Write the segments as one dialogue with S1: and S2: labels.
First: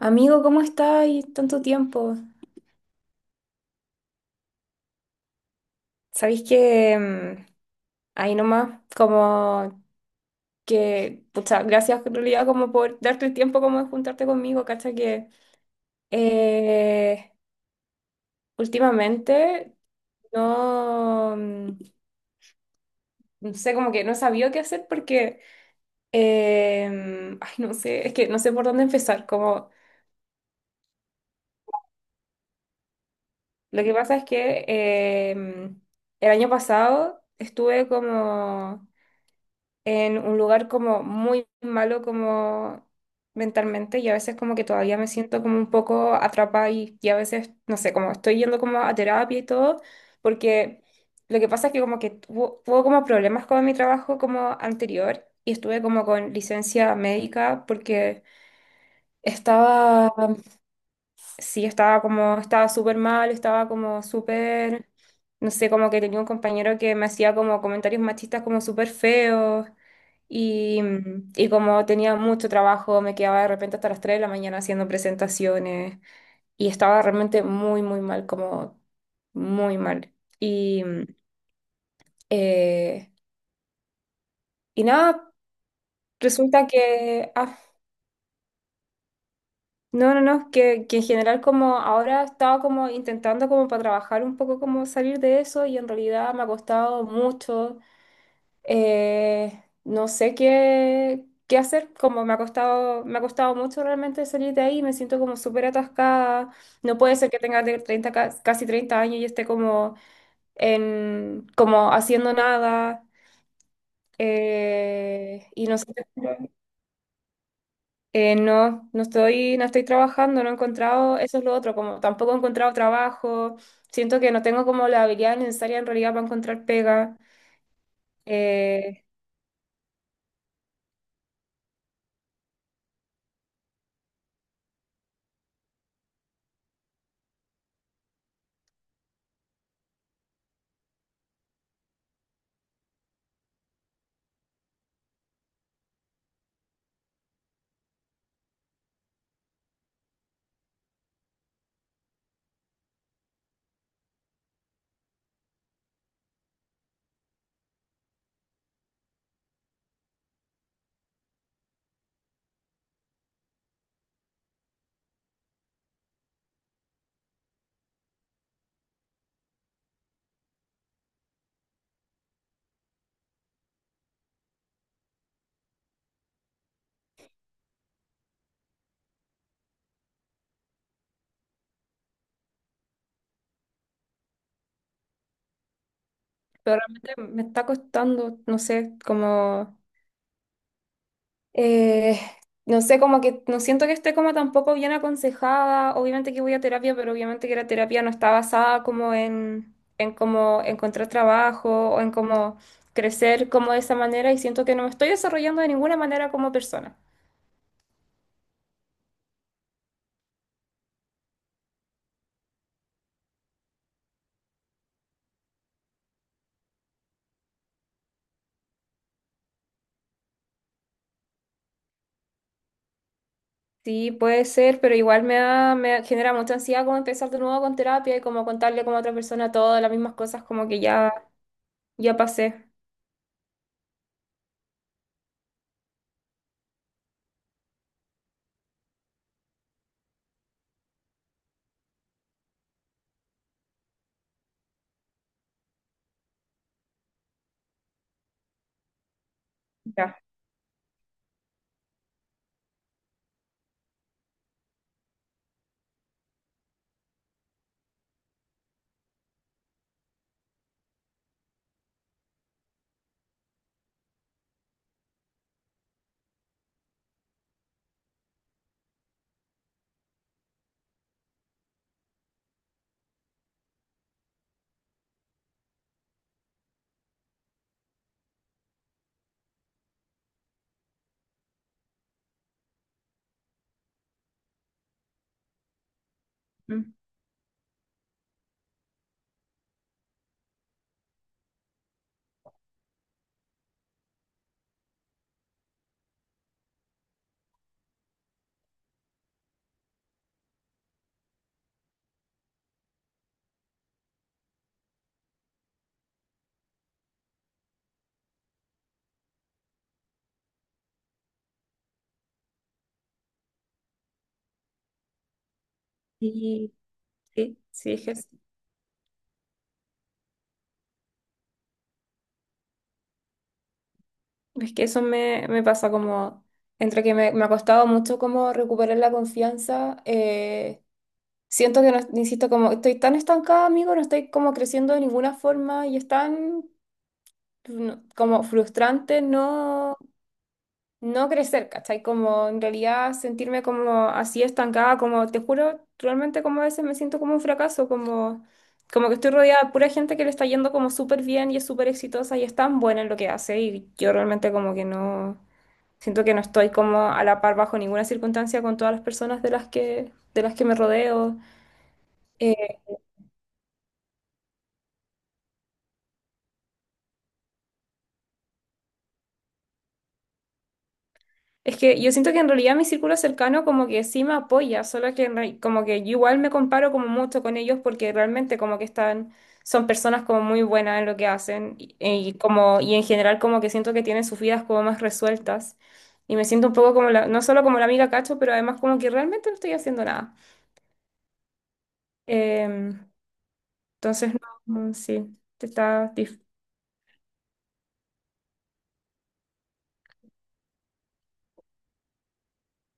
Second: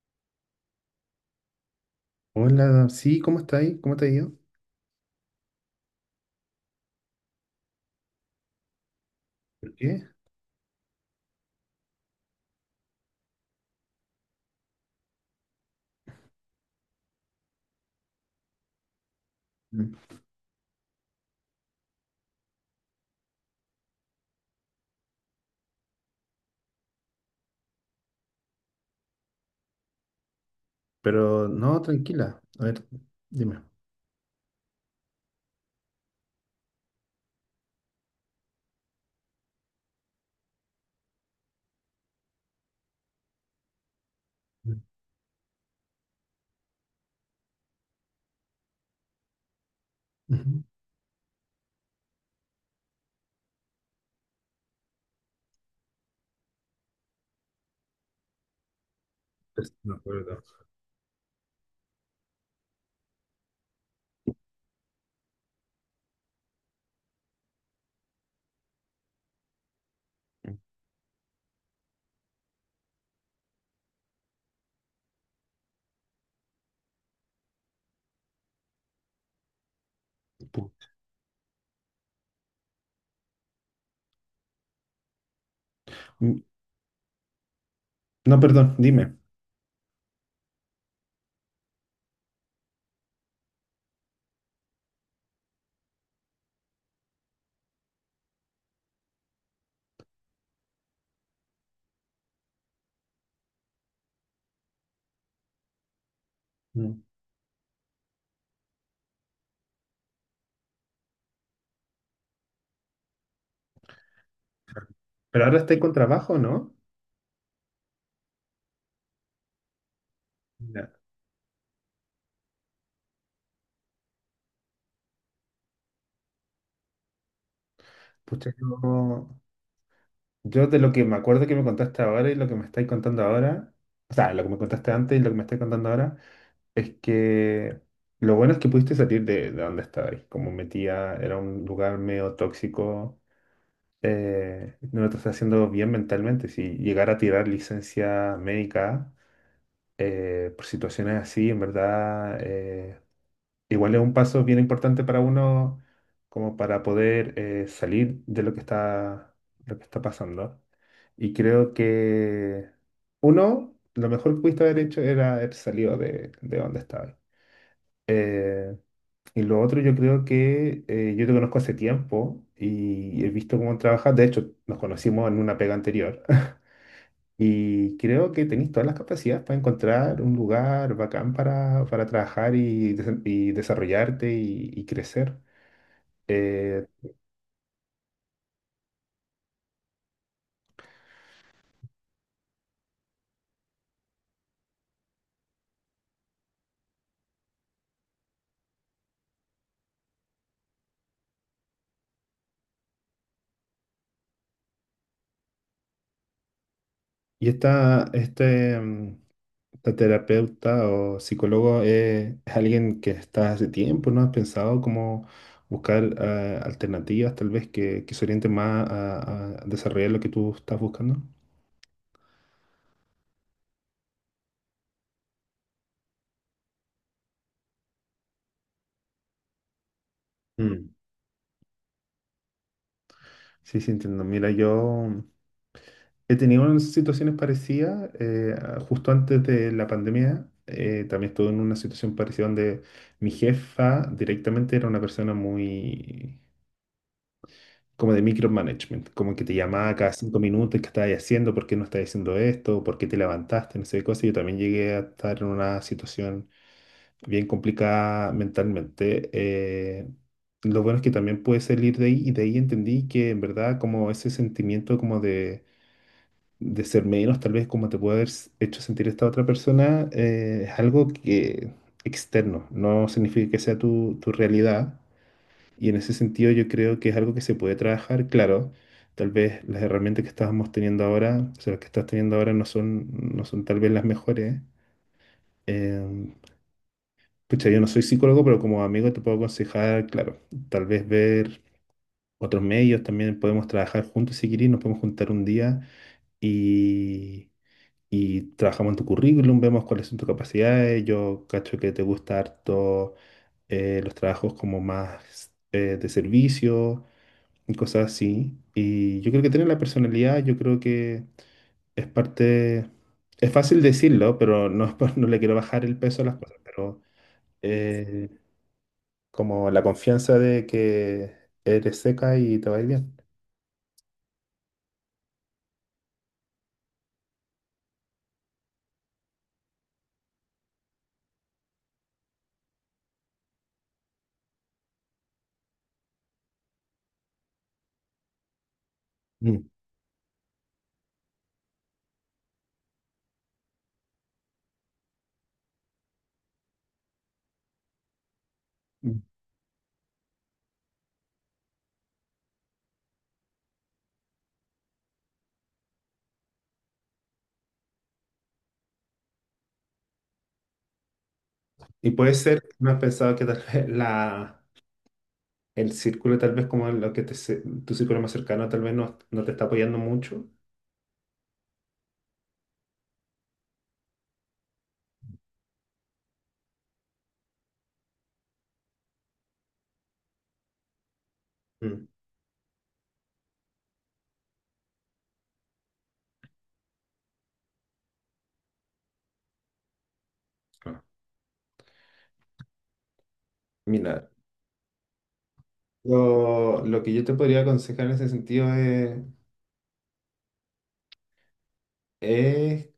S1: Amigo, ¿cómo estáis? Tanto tiempo.
S2: Hola, sí, ¿cómo está ahí? ¿Cómo te ha ido?
S1: Sabéis que ahí nomás,
S2: ¿Por qué?
S1: pucha, gracias en realidad como por darte el tiempo como de juntarte conmigo, cacha que eh, últimamente
S2: Mm.
S1: no, no sé, como que no sabía qué hacer porque, ay, no sé, es que no sé por dónde empezar. Como,
S2: Pero no, tranquila. A ver, dime.
S1: lo que pasa es que el año pasado estuve como en un lugar como muy malo como mentalmente y a veces como que
S2: Mm.
S1: todavía me siento como un poco atrapada y a veces, no sé, como estoy yendo como a terapia y todo,
S2: Ujú.
S1: porque lo que pasa es que como que tuvo como problemas con mi trabajo como anterior y estuve como con licencia médica porque
S2: Pues, no,
S1: estaba.
S2: acuerdo.
S1: Sí, estaba como, estaba súper mal, estaba como súper, no sé, como que tenía un compañero que me hacía como comentarios machistas como súper feos y, y como tenía mucho trabajo, me quedaba de repente hasta las 3 de la mañana haciendo presentaciones y estaba realmente muy mal, como muy mal. Y,
S2: Pucha.
S1: eh, y nada,
S2: Mm,
S1: resulta que...
S2: no, perdón, dime.
S1: no, no, no, que en general como ahora estaba como intentando como para trabajar un poco como salir de eso y en realidad me ha costado mucho, no sé qué, qué hacer, como me ha costado mucho realmente salir de ahí, me siento como súper atascada, no
S2: Mm.
S1: puede ser que tenga de 30 casi 30 años y esté como en, como haciendo nada,
S2: Pero ahora
S1: y no
S2: estáis
S1: sé.
S2: con trabajo, ¿no?
S1: No, no estoy, no estoy trabajando, no he
S2: Ya.
S1: encontrado, eso es lo otro, como tampoco he encontrado trabajo, siento que no tengo como la habilidad necesaria en realidad para encontrar pega,
S2: Pucha,
S1: eh,
S2: yo de lo que me acuerdo que me contaste ahora y lo que me estáis contando ahora, o sea, lo que me contaste antes y lo que me estáis contando ahora, es que lo bueno es que pudiste salir de donde estabais. Como metía, era un lugar medio tóxico. No lo estás haciendo bien mentalmente. Si llegar a tirar licencia médica por situaciones así, en verdad, igual es un paso bien importante para uno como para poder salir de lo que está pasando. Y creo que uno, lo mejor que pudiste haber hecho era haber salido de donde estaba. Eh, y lo otro, yo creo que yo te conozco hace tiempo y he visto cómo trabajas. De hecho, nos conocimos en una pega anterior. Y creo que tenéis todas las capacidades para encontrar un lugar bacán para trabajar y, y desarrollarte y crecer.
S1: pero
S2: Eh,
S1: realmente me está costando, no sé, como, eh, no sé, como que no siento que esté como tampoco bien aconsejada, obviamente que voy a terapia, pero obviamente que la terapia no está basada como en como encontrar trabajo o en como crecer como de esa manera y siento que no me estoy desarrollando de ninguna manera como persona.
S2: y este, la terapeuta o psicólogo es alguien que está hace tiempo, ¿no? ¿Has pensado cómo buscar alternativas tal vez que se orienten más a desarrollar lo que tú estás buscando?
S1: Sí, puede ser, pero igual me genera mucha ansiedad como empezar de nuevo con terapia y como contarle como a otra persona todas las mismas cosas como que
S2: Mm,
S1: ya, ya pasé.
S2: Sí, sí, entiendo. Mira, yo he tenido unas situaciones parecidas justo antes de la pandemia. También estuve en una situación parecida donde mi jefa directamente era una persona muy, como de micromanagement, como que te llamaba cada
S1: Ya.
S2: 5 minutos, qué estabas haciendo, por qué no estabas haciendo esto, por qué te levantaste, no sé qué cosa. Yo también llegué a estar en una situación bien complicada mentalmente. Lo bueno es que también pude salir de ahí y de ahí entendí que en verdad como ese sentimiento como de ser menos, tal vez como te puede haber hecho sentir esta otra persona, es algo que externo, no significa que sea tu realidad. Y en ese sentido yo creo que es algo que se puede trabajar, claro. Tal vez las herramientas que estábamos teniendo ahora, o sea, las que estás teniendo ahora no son tal vez las mejores. Em,
S1: Mm.
S2: pucha, yo no soy psicólogo, pero como amigo te puedo aconsejar, claro, tal vez ver otros medios, también podemos trabajar juntos si querés, nos podemos juntar un día y, y trabajamos en tu currículum, vemos cuáles son tus capacidades. Yo cacho que te gusta harto los trabajos como más de servicio y cosas así. Y yo creo que tener la personalidad, yo creo que es parte, es fácil decirlo, pero no, no le quiero bajar el peso a las cosas,
S1: Sí,
S2: pero
S1: sí, sí,
S2: eh, como la confianza de que eres seca y te va a ir bien.
S1: es que eso me, me pasa como, entre que me ha costado mucho como recuperar la confianza, siento que, no, insisto, como estoy tan estancada, amigo, no estoy como creciendo de ninguna forma y es tan no, como frustrante,
S2: Mm.
S1: ¿no? No crecer, ¿cachai? Como en realidad sentirme como así estancada, como te juro, realmente como a veces me siento como un fracaso, como, como que
S2: Mm.
S1: estoy rodeada de pura gente que le está yendo como súper bien y es súper exitosa y es tan buena en lo que hace y yo realmente como que no, siento que no estoy como a la par bajo ninguna circunstancia con todas las personas de las que me rodeo.
S2: Y puede ser, no has pensado que tal vez el círculo, tal vez como lo que te, se- tu círculo más cercano, tal vez no te está apoyando mucho.
S1: Es que yo siento que en realidad mi círculo cercano como que sí me apoya, solo que como que yo igual me comparo como mucho con ellos porque realmente como que están, son personas como muy buenas en lo que hacen
S2: Mm.
S1: y como, y en general como que siento que tienen sus vidas como más resueltas y me siento un poco como la, no solo como la amiga cacho, pero además como que realmente no estoy haciendo nada.
S2: Ah.
S1: Em,
S2: Mira,
S1: entonces, no, no, sí, te está dif-
S2: lo que yo te podría aconsejar en ese sentido es:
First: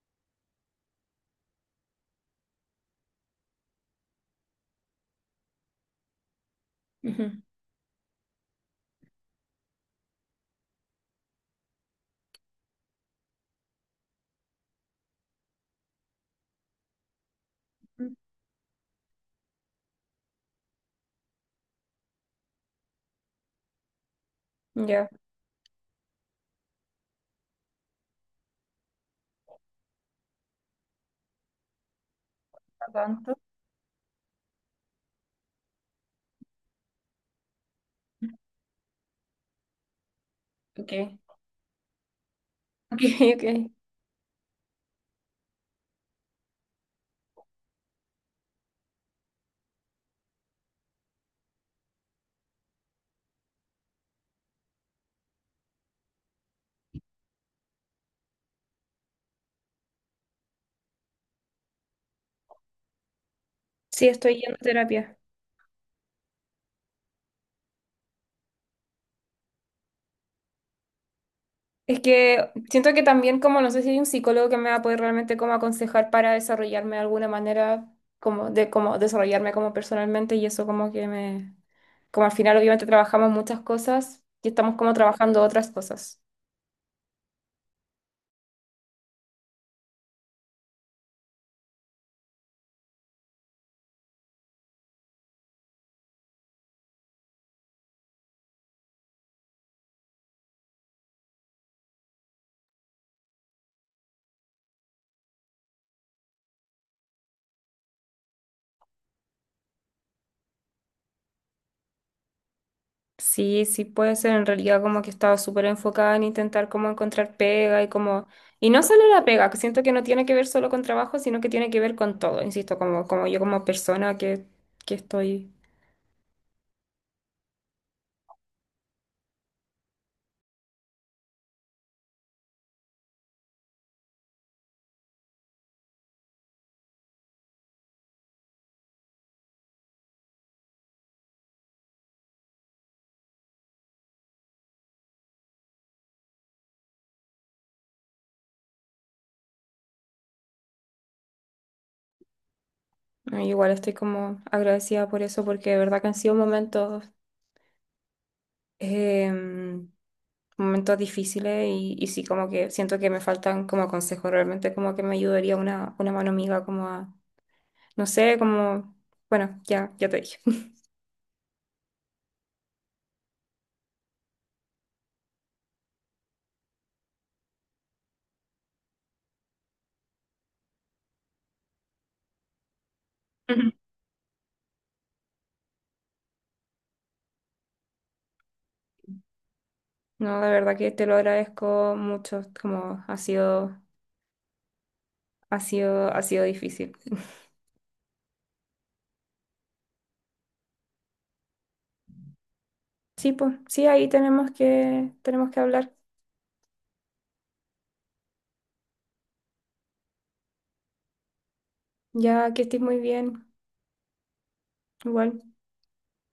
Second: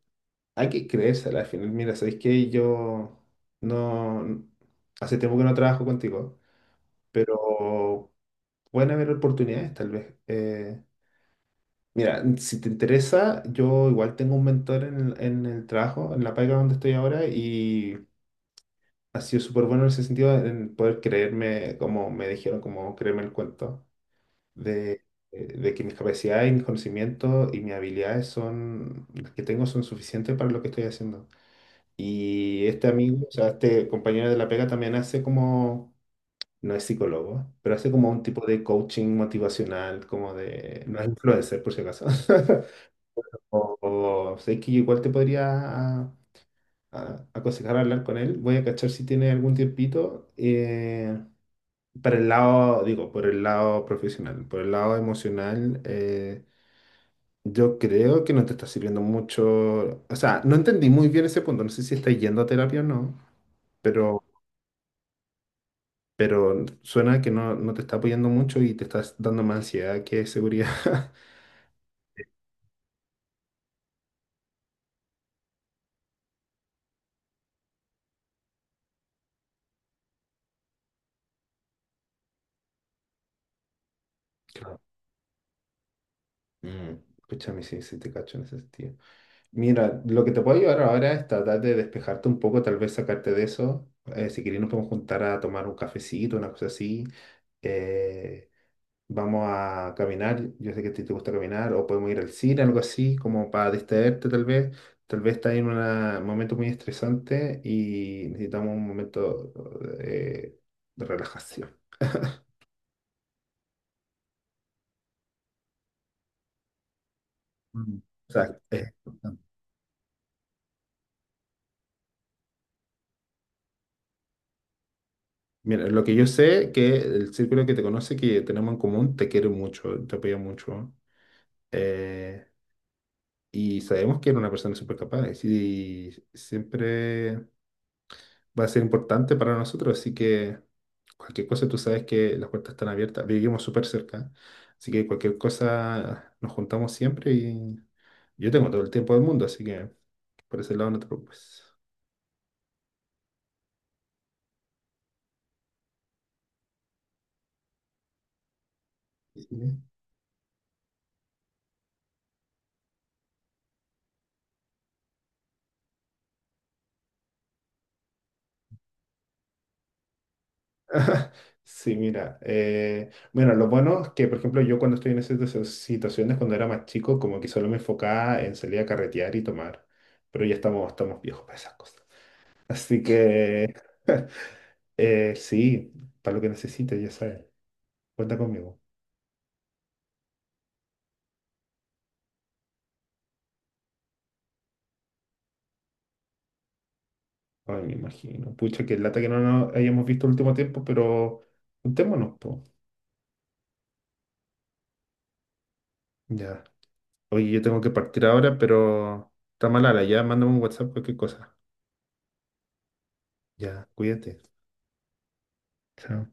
S2: hay que creérsela al final. Mira, ¿sabéis que Yo no... Hace tiempo que no trabajo contigo, pero pueden haber oportunidades tal vez. Mira, si te interesa, yo igual tengo un mentor en el trabajo, en la pega donde estoy ahora, y
S1: Ujú.
S2: ha sido súper bueno en ese sentido, en poder creerme, como me dijeron, como creerme el cuento, de,
S1: Ya.
S2: de que mis capacidades y mis conocimientos y mis habilidades son, las que tengo son suficientes para lo que estoy haciendo. Y
S1: Está
S2: este amigo, o
S1: tanto.
S2: sea, este compañero de la pega también hace como, no es psicólogo, pero hace como un tipo de coaching motivacional, no es
S1: Ok.
S2: influencer por si acaso.
S1: Ok, ok.
S2: O sé que igual te podría a- aconsejar hablar con él. Voy a cachar si tiene algún tiempito. Para el lado, digo, por el lado profesional, por el lado emocional, yo creo que no te está sirviendo mucho. O sea, no entendí muy bien ese punto. No sé si estás yendo a terapia o no,
S1: Sí,
S2: pero...
S1: estoy yendo a terapia.
S2: pero suena que no te está apoyando mucho y te estás dando más ansiedad que seguridad.
S1: Es que siento que también como no sé si hay un psicólogo que me va a poder realmente como aconsejar para desarrollarme de alguna manera, como de como desarrollarme como personalmente y eso como que me, como al final obviamente trabajamos muchas cosas y estamos
S2: Claro.
S1: como trabajando otras cosas.
S2: Escúchame, sí, sí te cacho en ese sentido. Mira, lo que te puedo ayudar ahora es tratar de despejarte un poco, tal vez sacarte de eso. Si querés nos podemos juntar a tomar un cafecito, una cosa así. Eh, Vamos a caminar, yo sé que a ti te gusta caminar, o podemos ir al cine, algo así, como para distraerte tal vez. Tal vez estás en un momento muy estresante y necesitamos un momento eh, de relajación.
S1: Sí, sí puede ser en realidad como que estaba estado súper enfocada en intentar como encontrar pega y
S2: Mm,
S1: como,
S2: Exacto.
S1: y no solo la
S2: Exacto.
S1: pega, que siento que no tiene que ver solo con trabajo, sino que tiene que ver con todo, insisto, como, como yo como persona que estoy.
S2: Mira, lo que yo sé que el círculo que te conoce, que tenemos en común, te quiere mucho, te apoya mucho. eh, y sabemos que eres una persona súper capaz y siempre va a ser importante para nosotros, así que cualquier cosa tú sabes que las puertas están abiertas, vivimos súper cerca, así que cualquier cosa nos juntamos siempre y yo tengo todo el tiempo del mundo, así que por ese lado no te preocupes.
S1: No, igual estoy como agradecida por eso, porque de verdad que han sido momentos,
S2: Sí,
S1: em, momentos difíciles y sí, como que siento que me faltan como consejos, realmente como que me ayudaría una mano amiga como a, no sé, como, bueno, ya, ya te dije.
S2: sí, mira, bueno, lo bueno es que, por ejemplo, yo cuando estoy en esas situaciones, cuando era más chico, como que solo me enfocaba en salir a carretear y tomar, pero ya estamos viejos para esas cosas. Así
S1: Ujú.
S2: que, sí, para lo que necesites, ya sabes. Cuenta conmigo.
S1: No, de verdad que te lo agradezco mucho, como ha sido, ha sido difícil.
S2: Ay, me imagino. Pucha, qué lata que no nos hayamos visto el último tiempo, pero juntémonos, po.
S1: Sí, pues, sí, ahí tenemos que hablar.
S2: Ya. Oye, yo tengo que partir ahora, pero está malala, ya. Mándame un WhatsApp, cualquier cosa.
S1: Ya que estés muy bien,
S2: Ya, cuídate.
S1: igual.
S2: Chao.